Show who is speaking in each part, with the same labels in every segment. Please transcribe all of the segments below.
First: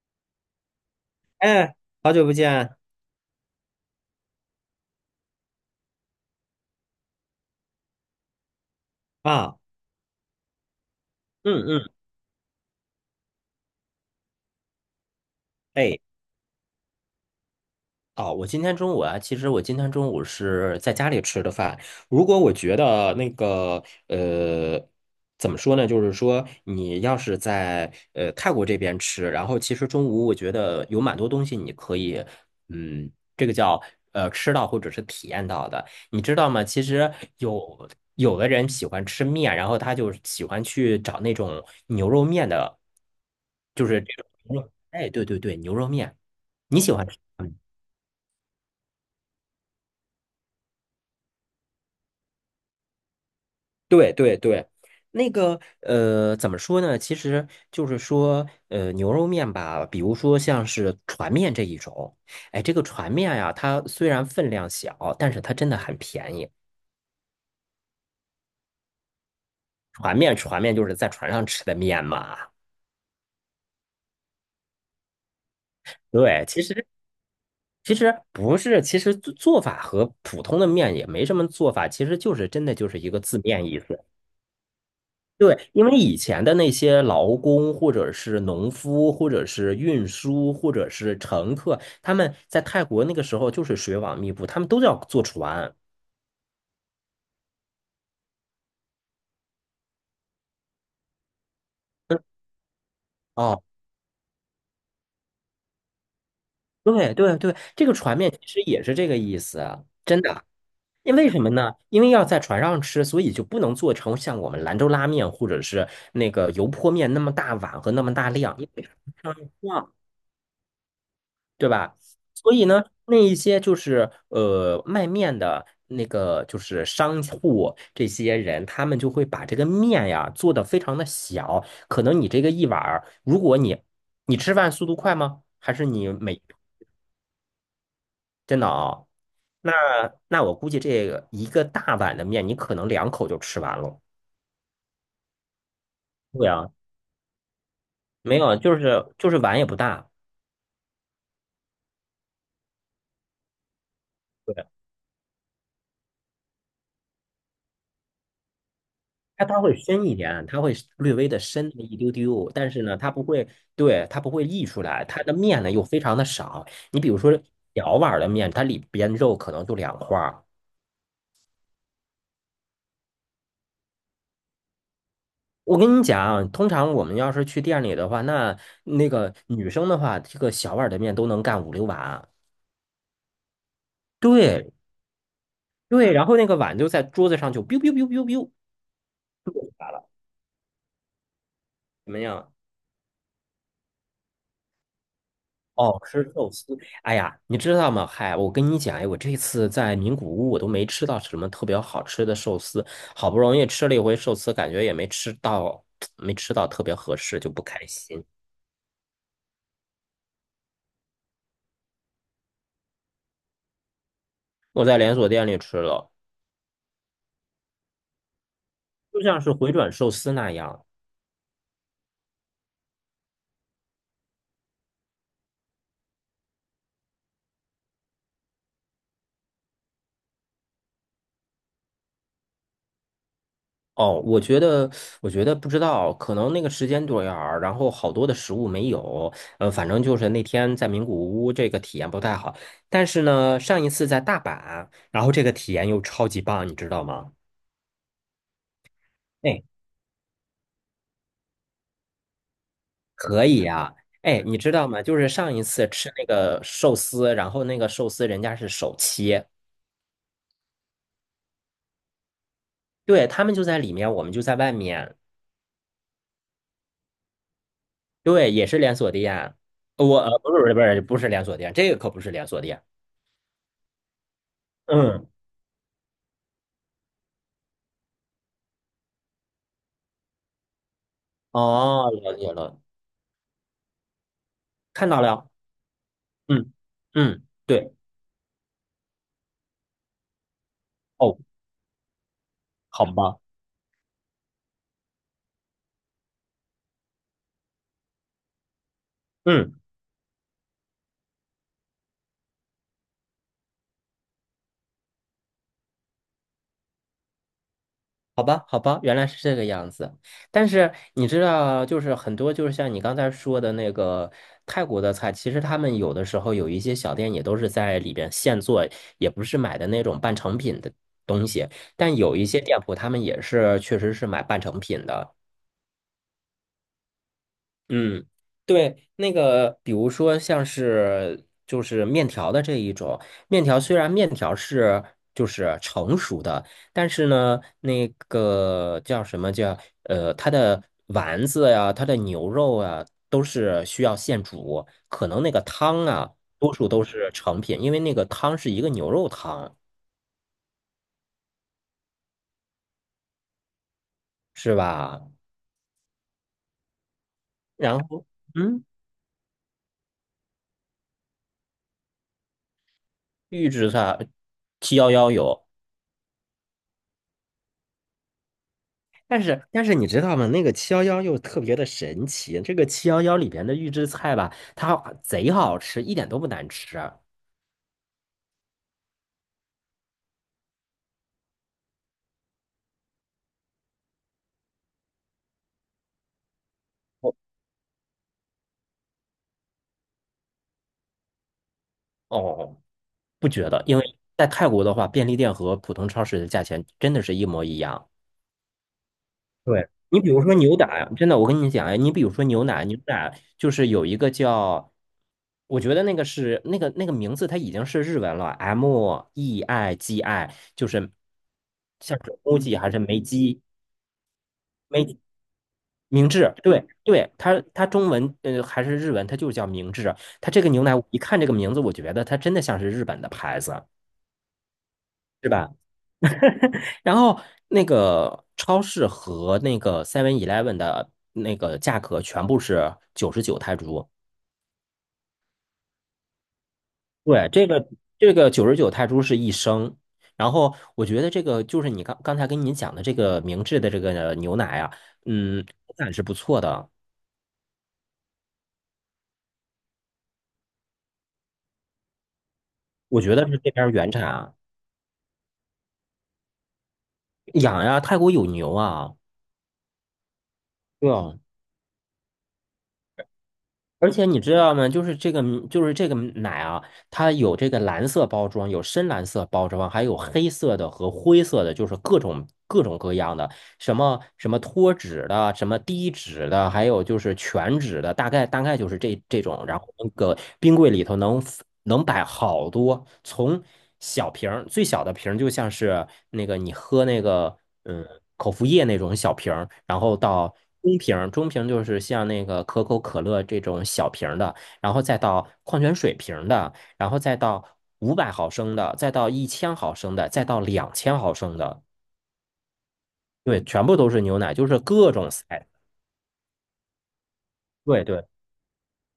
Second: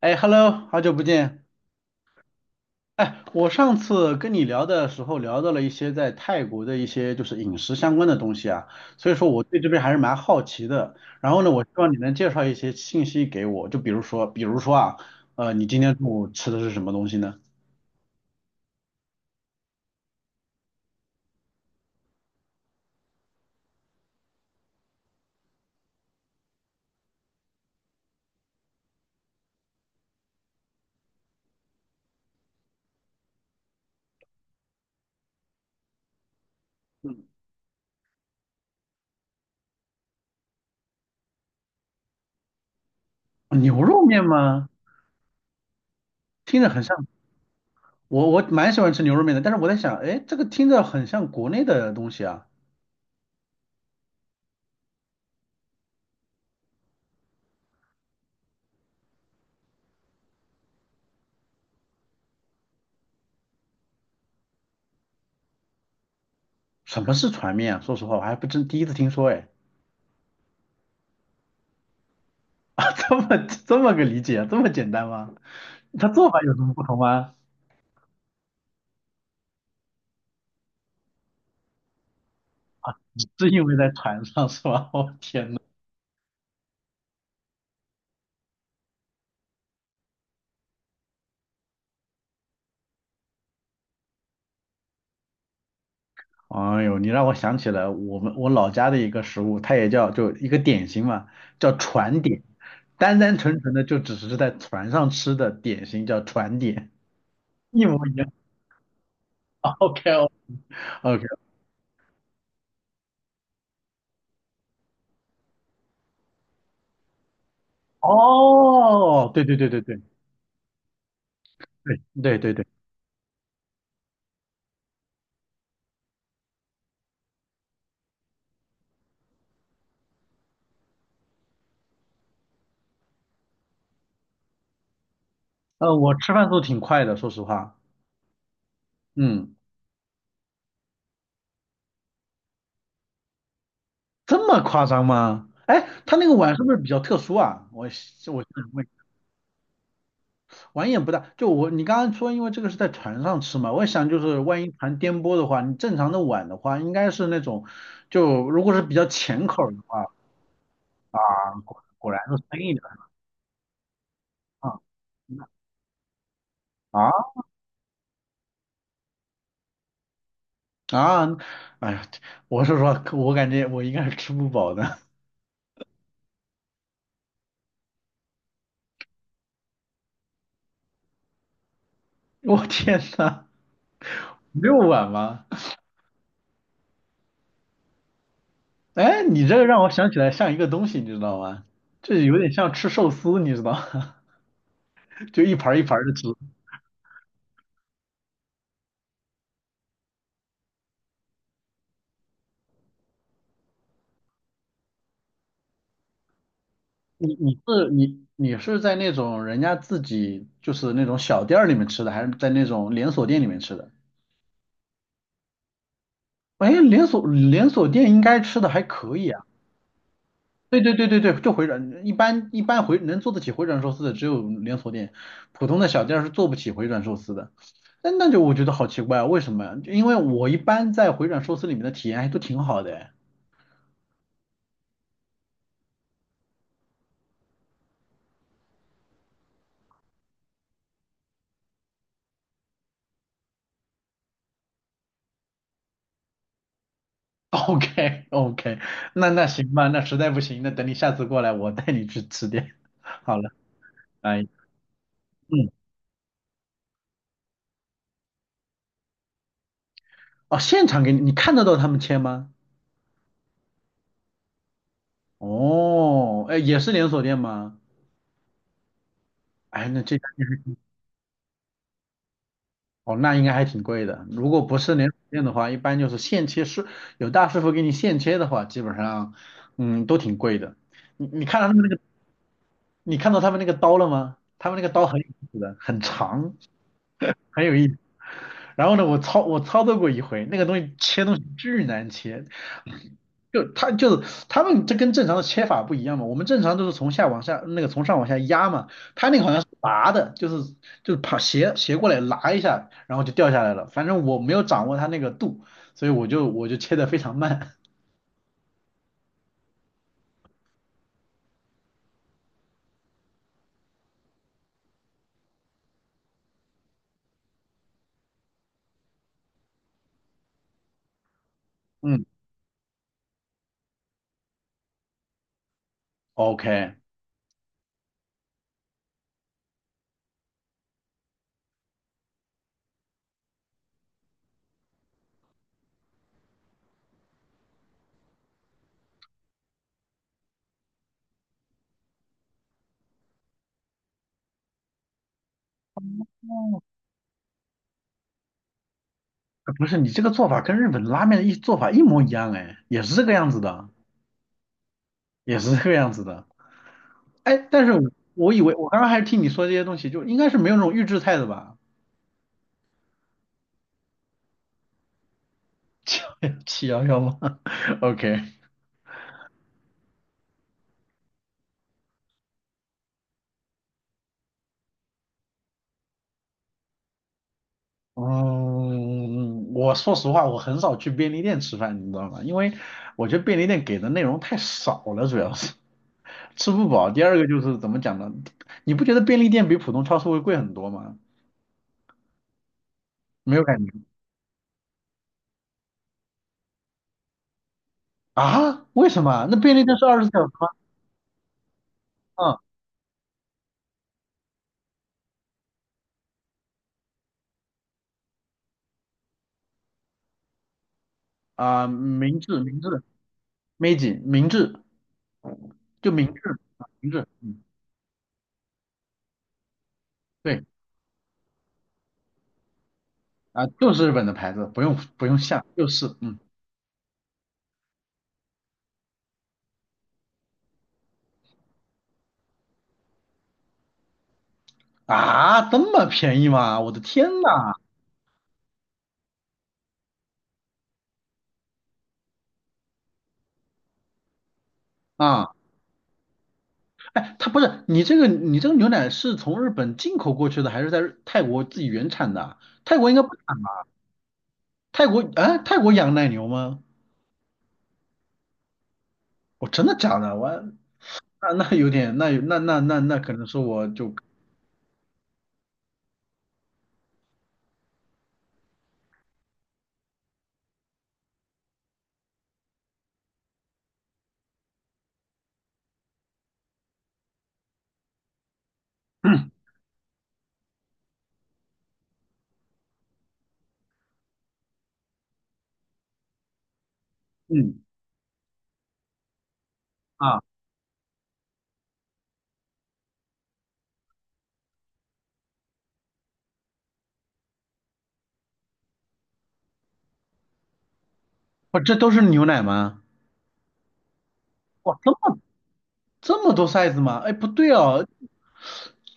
Speaker 1: 哎，Hello，好久不见。
Speaker 2: 哎，好久不见
Speaker 1: 哎，我上次跟你聊的时候聊到了一些在泰国的一些就是饮食相关的东西啊，所以说我
Speaker 2: 啊！
Speaker 1: 对这边还是蛮好奇的。然后呢，我
Speaker 2: 嗯
Speaker 1: 希望
Speaker 2: 嗯，
Speaker 1: 你能介绍一些信息给我，就比如说啊，你今天
Speaker 2: 哎，
Speaker 1: 中午吃的是什么东西呢？
Speaker 2: 哦，我今天中午啊，其实我今天中午是在家里吃的饭。如果我觉得那个怎么说呢？就是说，你要是在泰国这边吃，然后其实中午我觉得有蛮多东西你可以，这个叫吃到或者是体验到的，你知道吗？其实有的人喜欢吃面，然后他就喜欢去找那种牛肉面的，
Speaker 1: 牛
Speaker 2: 就是
Speaker 1: 肉
Speaker 2: 这
Speaker 1: 面
Speaker 2: 种牛
Speaker 1: 吗？
Speaker 2: 肉，哎，对对对，牛肉面，
Speaker 1: 听着
Speaker 2: 你
Speaker 1: 很
Speaker 2: 喜
Speaker 1: 像，
Speaker 2: 欢吃？
Speaker 1: 我蛮喜欢吃牛肉面的，但是我在想，哎，这个听着很像国内的东西啊。
Speaker 2: 对对对，那个怎么说呢？其实就是说，牛肉面吧，比如说像是船面这一种，哎，这个船面呀，它虽然分量小，但是它真的很便宜。
Speaker 1: 什么是船面啊说实话，我还不真第一次听说，哎，
Speaker 2: 船面，船面就是在船上吃的面嘛。
Speaker 1: 这么这么个理解，这么简单吗？它做法
Speaker 2: 对，
Speaker 1: 有什
Speaker 2: 其
Speaker 1: 么不
Speaker 2: 实
Speaker 1: 同吗？
Speaker 2: 其实不是，其实做法和普通的面也没什么做法，其实就是真的就是一个字
Speaker 1: 是因
Speaker 2: 面
Speaker 1: 为
Speaker 2: 意
Speaker 1: 在
Speaker 2: 思。
Speaker 1: 船上是吧？天呐，
Speaker 2: 对，因为以前的那些劳工，或者是农夫，或者是运输，或者是乘客，他们在泰国那个时候就是水网密布，他们都要坐船。
Speaker 1: 哎呦，你让我想起了我老家的一个食物，它也叫就一个点心嘛，叫
Speaker 2: 嗯，
Speaker 1: 船点，单单纯
Speaker 2: 哦，
Speaker 1: 纯的就只是在船上吃的点心叫船点，
Speaker 2: 对对对，
Speaker 1: 一
Speaker 2: 这个
Speaker 1: 模一
Speaker 2: 船面
Speaker 1: 样。
Speaker 2: 其实也是这个意 思，
Speaker 1: OK
Speaker 2: 真
Speaker 1: 哦
Speaker 2: 的。因
Speaker 1: OK，
Speaker 2: 为什么呢？因为要在船上吃，所以就不能做成像我们兰州拉面或者是那个油泼面那么大碗和那么大量，因为
Speaker 1: 哦，对对对对对
Speaker 2: 对吧？
Speaker 1: 对对
Speaker 2: 所
Speaker 1: 对
Speaker 2: 以
Speaker 1: 对，
Speaker 2: 呢，那一些就是卖面的那个就是商户这些人，他们就会把这个面呀做得非常的小。可能你这个一碗儿，如果你吃饭速度快吗？还是你
Speaker 1: 我吃
Speaker 2: 每
Speaker 1: 饭速度挺快的，说实话，
Speaker 2: 真的啊、
Speaker 1: 嗯，
Speaker 2: 那那我估计这个一个大碗的面，你可能两口就吃完了。
Speaker 1: 这么夸张吗？哎，他那个
Speaker 2: 对
Speaker 1: 碗是不
Speaker 2: 啊，
Speaker 1: 是比较特殊啊？我我
Speaker 2: 没有，就
Speaker 1: 我
Speaker 2: 是就是碗也不大。
Speaker 1: 碗也不大，就我你刚刚说，因为这个是在船上吃嘛，我想就是万
Speaker 2: 对。
Speaker 1: 一船颠簸的话，你正常的碗的话，应该是那种，就如果是比较
Speaker 2: 它
Speaker 1: 浅
Speaker 2: 它
Speaker 1: 口儿
Speaker 2: 会
Speaker 1: 的
Speaker 2: 深
Speaker 1: 话，
Speaker 2: 一点，它会略微的深那么一
Speaker 1: 果
Speaker 2: 丢
Speaker 1: 然是
Speaker 2: 丢，
Speaker 1: 深
Speaker 2: 但
Speaker 1: 一
Speaker 2: 是
Speaker 1: 点儿
Speaker 2: 呢，它不会，对，它不会溢
Speaker 1: 啊
Speaker 2: 出来，它的面呢又非常的少。你比如
Speaker 1: 啊
Speaker 2: 说小碗的面，它里边肉可能就2块儿。
Speaker 1: 啊！哎呀，我是说，我感觉我应该是吃不饱的。
Speaker 2: 我跟你讲，通常我们要是去店里的话，那个女生的话，这个小碗的面都能干5、6碗。
Speaker 1: 我天呐，
Speaker 2: 对
Speaker 1: 6碗吗？
Speaker 2: 对，然后那个碗就在桌子上就 biu biu biu biu biu,
Speaker 1: 哎，你这个让我想起来像一个东西，你知道吗？
Speaker 2: 怎么
Speaker 1: 这有点
Speaker 2: 样？
Speaker 1: 像吃寿司，你知道吗？就一盘儿一盘
Speaker 2: 哦，
Speaker 1: 的吃。
Speaker 2: 吃寿司。哎呀，你知道吗？嗨，我跟你讲，哎，我这次在名古屋，我都没吃到什么特别好吃的寿司。好不容易吃了一回寿司，感觉也没吃到，没吃到特别合
Speaker 1: 你
Speaker 2: 适，就
Speaker 1: 你
Speaker 2: 不开
Speaker 1: 是
Speaker 2: 心。
Speaker 1: 你你是在那种人家自己就是那种小店儿里面吃的，还是在那种连锁店里面吃的？
Speaker 2: 我在连锁店里吃了，
Speaker 1: 哎，连锁店应该吃的还可
Speaker 2: 就
Speaker 1: 以
Speaker 2: 像
Speaker 1: 啊。
Speaker 2: 是回转寿司那
Speaker 1: 对
Speaker 2: 样。
Speaker 1: 对对对对，就回转，一般回能做得起回转寿司的只有连锁店，普通的小店儿是做不起回转寿司的。那就我觉得好奇怪啊，为什么呀？就因为我一般在回转寿司里面的体验还都挺好的哎。
Speaker 2: 哦，我觉得，我觉得不知道，可能那个时间段儿，然后好多的食物没有。反正就是那天在名古屋这个体验不太好，但是呢，上一次在大阪，然后这个体验又超级棒，你知道吗？
Speaker 1: OK OK，那
Speaker 2: 哎，
Speaker 1: 行吧，那实在不行，那等你下次过来，我带你去吃点。好
Speaker 2: 可
Speaker 1: 了，
Speaker 2: 以呀、哎，
Speaker 1: 哎，
Speaker 2: 你知道吗？就是上一
Speaker 1: 嗯。
Speaker 2: 次吃那个寿司，然后那个寿司人家是手切，
Speaker 1: 哦，现场给你，你看得到他们切吗？
Speaker 2: 对，他们就在里面，我们就在外面，
Speaker 1: 哦，哎，也是连锁店吗？
Speaker 2: 对，也是连锁店。
Speaker 1: 哎，那这
Speaker 2: 我
Speaker 1: 家店还
Speaker 2: 不是不是
Speaker 1: 挺
Speaker 2: 不是连锁店，这个可不是连锁店。
Speaker 1: 哦，那应该还挺贵的。如果不是连锁
Speaker 2: 嗯，
Speaker 1: 店的话，一般就是现切师，有大师傅给你现切的话，基本上，嗯，都挺贵的。你你看到他们那个，
Speaker 2: 哦，了解了，
Speaker 1: 你看到他们那个刀了吗？他们那个刀
Speaker 2: 看
Speaker 1: 很
Speaker 2: 到
Speaker 1: 有意
Speaker 2: 了，
Speaker 1: 思的，很长，
Speaker 2: 嗯嗯，
Speaker 1: 很有意
Speaker 2: 对，
Speaker 1: 思。然后呢，我操作过一回，那个东西切东
Speaker 2: 哦，
Speaker 1: 西巨难切，
Speaker 2: 好吧。
Speaker 1: 就是他们这跟正常的切法不一样嘛，我们正常都是从上往下压嘛，他那个好像是
Speaker 2: 嗯。
Speaker 1: 拔的，就是爬斜斜过来拉一下，然后就掉下来了。反正我没有掌握他那个度，所以我就切的非常慢。
Speaker 2: 好吧，好吧，原来是这个样子。但是你知道，就是很多，就是像你刚才说的那个泰国的菜，其实他们有的时候有一些小店也都是在里边现做，也不是买的那种半成品的东西。但
Speaker 1: 嗯
Speaker 2: 有一些店铺，他们也是确实是买半成品的。
Speaker 1: ，OK，
Speaker 2: 嗯，对，那个比如说像是就是面条的这一种，面条虽然面条是就是成熟的，但是呢，那个叫什么叫它的丸子呀，它的牛肉啊，都是需要现煮，可能那个汤啊，多数都是成品，因为那个汤是一个牛肉汤，
Speaker 1: 不是你这个做法跟日本拉面的一做法一模一样哎，也是这个样子的，
Speaker 2: 是吧？
Speaker 1: 也是这个样子的。哎，但是
Speaker 2: 然
Speaker 1: 我
Speaker 2: 后
Speaker 1: 我以为
Speaker 2: 嗯，
Speaker 1: 我刚刚还是听你说这些东西，就应该是没有那种预制菜的吧？
Speaker 2: 预制菜七幺幺有。
Speaker 1: 七幺幺吗 ？OK。
Speaker 2: 但是但是你知道吗？那个七幺幺又特别的神奇，这个七幺幺里边的预制菜吧，它贼好吃，一点都不难吃。哦
Speaker 1: 嗯，我说实话，我很少去便利店吃饭，你知道吗？因为我觉得便利店给的内容太少了，主要是 吃不饱。第二个就是怎么讲呢？你不觉得便利店比普通超市会贵很多吗？
Speaker 2: 哦，不
Speaker 1: 没有
Speaker 2: 觉
Speaker 1: 感
Speaker 2: 得，
Speaker 1: 觉
Speaker 2: 因为在泰国的话，便利店和普通超市的价钱真的是一模一样。
Speaker 1: 啊？为什么？那便利
Speaker 2: 对，
Speaker 1: 店是二
Speaker 2: 你
Speaker 1: 十
Speaker 2: 比
Speaker 1: 四小
Speaker 2: 如
Speaker 1: 时
Speaker 2: 说
Speaker 1: 吗？
Speaker 2: 牛奶，真的，我跟你讲，哎你比如说
Speaker 1: 嗯
Speaker 2: 牛奶，牛奶就是有一个叫，我觉得那个是那个名字，它已经是日文了，MEIGI,就是
Speaker 1: 啊，
Speaker 2: 像是
Speaker 1: 明
Speaker 2: m
Speaker 1: 治
Speaker 2: u
Speaker 1: 明
Speaker 2: 还是
Speaker 1: 治
Speaker 2: 梅基
Speaker 1: Meiji 明治就明
Speaker 2: 明
Speaker 1: 治
Speaker 2: 治，对
Speaker 1: 啊明治，
Speaker 2: 对，它
Speaker 1: 嗯
Speaker 2: 它中文还是日文，它就是叫明治。它这
Speaker 1: 对
Speaker 2: 个牛奶，我一看这个名字，我觉得它真的像是日本的牌
Speaker 1: 啊，
Speaker 2: 子，
Speaker 1: 就是日本的牌子，不用不用
Speaker 2: 是
Speaker 1: 下，
Speaker 2: 吧？
Speaker 1: 就是
Speaker 2: 然后那个超市和那个 Seven Eleven 的那个价格全部是99泰铢。
Speaker 1: 这么便宜吗？我的天
Speaker 2: 对，这
Speaker 1: 呐！
Speaker 2: 个这个九十九泰铢是1升。然后我觉得这个就是你刚刚才跟你讲的这个明治的这个牛奶啊，
Speaker 1: 啊！
Speaker 2: 嗯，口感是不错的，
Speaker 1: 哎，它不是你这个牛奶是从日本进口过去的，还是在泰国自己原产的啊泰国应
Speaker 2: 我
Speaker 1: 该不
Speaker 2: 觉
Speaker 1: 产
Speaker 2: 得是这边
Speaker 1: 吧？
Speaker 2: 儿原产啊
Speaker 1: 泰国啊，泰国养奶牛吗？
Speaker 2: 养呀，泰国有牛啊。
Speaker 1: 我真的假的？我
Speaker 2: 对啊，
Speaker 1: 那那有点，那有那那那那可能是我
Speaker 2: 而
Speaker 1: 就
Speaker 2: 且你知道吗？就是这个，就是这个奶啊，它有这个蓝色包装，有深蓝色包装，还有黑色的和灰色的，就是各种各种各样的。什么什么脱脂的，什么低脂的，还有就是全脂的，大概就是这这 种。然后那个冰柜里头能能摆好多，从小瓶儿最小的瓶儿，就像是那个你喝那个
Speaker 1: 嗯
Speaker 2: 嗯口服液那种小瓶儿，然后
Speaker 1: 啊，
Speaker 2: 到中瓶就是像那个可口可乐这种小瓶的，然后再到矿泉水瓶的，然后再到500毫升的，再到1000毫升的，再到2000毫升
Speaker 1: 我
Speaker 2: 的。
Speaker 1: 这都是牛奶吗？
Speaker 2: 对，全部都是牛奶，就是
Speaker 1: 哇，这
Speaker 2: 各种
Speaker 1: 么
Speaker 2: size。
Speaker 1: 这么多 size 吗？哎，不对
Speaker 2: 对
Speaker 1: 哦，
Speaker 2: 对，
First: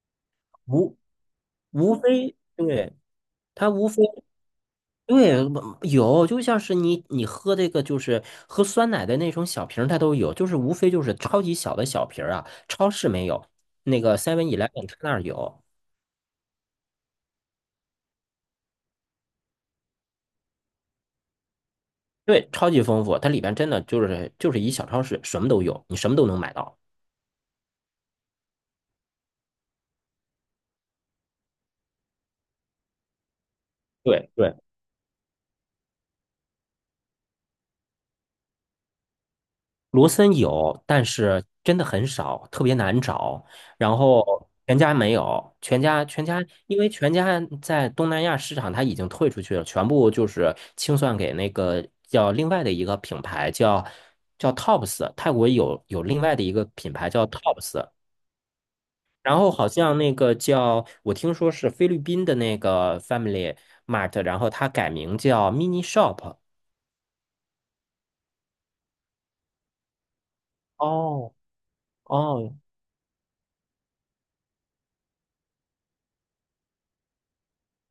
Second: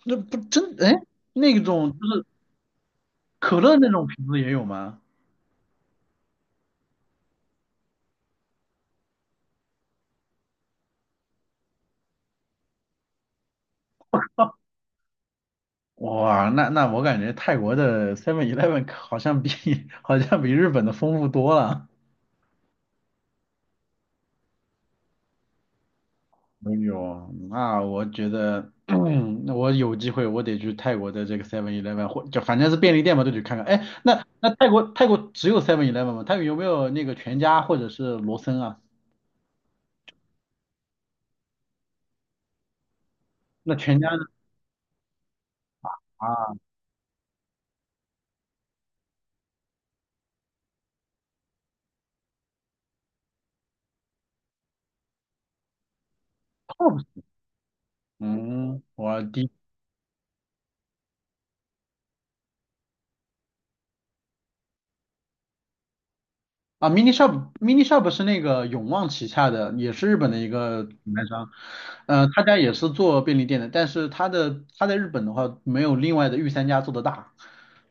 Speaker 1: 那不真哎，
Speaker 2: 无
Speaker 1: 那种
Speaker 2: 无
Speaker 1: 就是
Speaker 2: 非对
Speaker 1: 可
Speaker 2: 它
Speaker 1: 乐
Speaker 2: 无
Speaker 1: 那
Speaker 2: 非
Speaker 1: 种瓶子也有吗？
Speaker 2: 对有，就像是你你喝这个就是喝酸奶的那种小瓶儿它都有，就是无非就是超级小的小瓶儿啊，超市没有，那个 Seven Eleven 它那儿有，
Speaker 1: 哇，那我感觉泰国的 Seven Eleven 好像比 好像比日本的丰富多了。
Speaker 2: 对，超级丰富，它里边真的就是就是一小超市，什么都有，你什么都能买
Speaker 1: 没
Speaker 2: 到。
Speaker 1: 有，那我觉得，那我有机会我得去泰国的这个 Seven Eleven 或就反正是便利店嘛，都得看看。哎，那
Speaker 2: 对
Speaker 1: 那
Speaker 2: 对。
Speaker 1: 泰国只有 Seven Eleven 吗？泰国有没有那个全家或者是罗森啊？
Speaker 2: 罗森有，但是真的很少，特别难找。
Speaker 1: 那
Speaker 2: 然
Speaker 1: 全家呢？
Speaker 2: 后全家没有，全家全家，
Speaker 1: 啊
Speaker 2: 因为全家在东南亚市场它已经退出去了，全部就是清算给那个叫另外的一个品牌叫 Tops,泰国有另外的一个
Speaker 1: t o
Speaker 2: 品牌
Speaker 1: p
Speaker 2: 叫 Tops。
Speaker 1: 嗯，
Speaker 2: 然后好像那个叫，我听说是菲律宾的那个 Family Mart,然后它改名叫 Mini Shop。
Speaker 1: 啊 Mini Shop Mini Shop 是那个永旺旗下的，也是日本的一个品牌
Speaker 2: 哦
Speaker 1: 商，他
Speaker 2: 哦
Speaker 1: 家也是做便利店的，但是他在日本的话没有另外的御三家做的大。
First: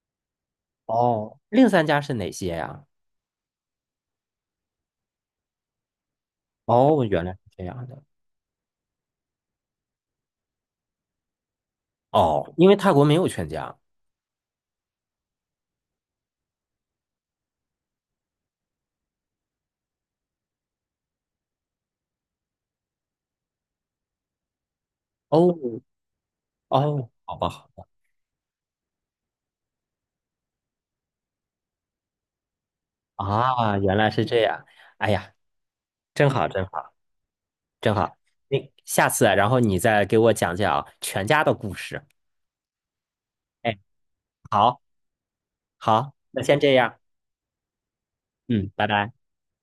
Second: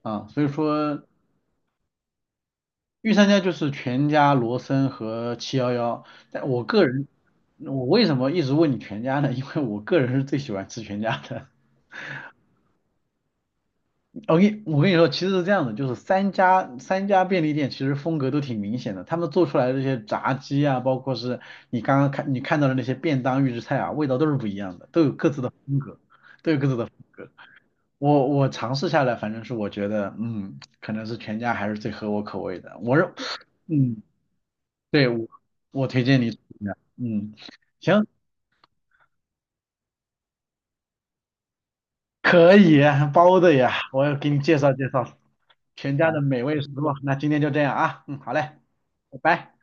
Speaker 1: 啊，所以说
Speaker 2: 哦，另三家是哪些呀？
Speaker 1: 御三家就是全家、罗森和七幺幺。但我个
Speaker 2: 哦，
Speaker 1: 人，
Speaker 2: 原来是这
Speaker 1: 我
Speaker 2: 样的。
Speaker 1: 为什么一直问你全家呢？因为我个人是最喜欢吃全家的。
Speaker 2: 哦，因为泰国没有全家。
Speaker 1: 我跟你说，其实是这样的，就是三家便利店其实风格都挺明显的，他们做出来的这些炸鸡啊，包括是你看到的那些便当预制菜啊，味道都是不一样的，都有各自的
Speaker 2: 哦
Speaker 1: 风格，都有各自的风
Speaker 2: 哦，
Speaker 1: 格。
Speaker 2: 好吧，好吧
Speaker 1: 我尝试下来，反正是我觉得，嗯，可能是全家还是最合我口味的。我认，
Speaker 2: 啊，原
Speaker 1: 嗯，
Speaker 2: 来是这样。
Speaker 1: 对，
Speaker 2: 哎
Speaker 1: 我
Speaker 2: 呀，
Speaker 1: 我推荐
Speaker 2: 真
Speaker 1: 你，
Speaker 2: 好，真好，
Speaker 1: 嗯，
Speaker 2: 真
Speaker 1: 行，
Speaker 2: 好。那下次啊，然后你再给我讲讲啊全家的故事。
Speaker 1: 可以，包的呀，
Speaker 2: 哎，
Speaker 1: 我要给你介绍
Speaker 2: 好，
Speaker 1: 介绍全家
Speaker 2: 好，
Speaker 1: 的
Speaker 2: 那
Speaker 1: 美
Speaker 2: 先
Speaker 1: 味食
Speaker 2: 这
Speaker 1: 物。
Speaker 2: 样。
Speaker 1: 那今天就这样啊，嗯，好嘞，
Speaker 2: 嗯，拜拜。
Speaker 1: 拜拜。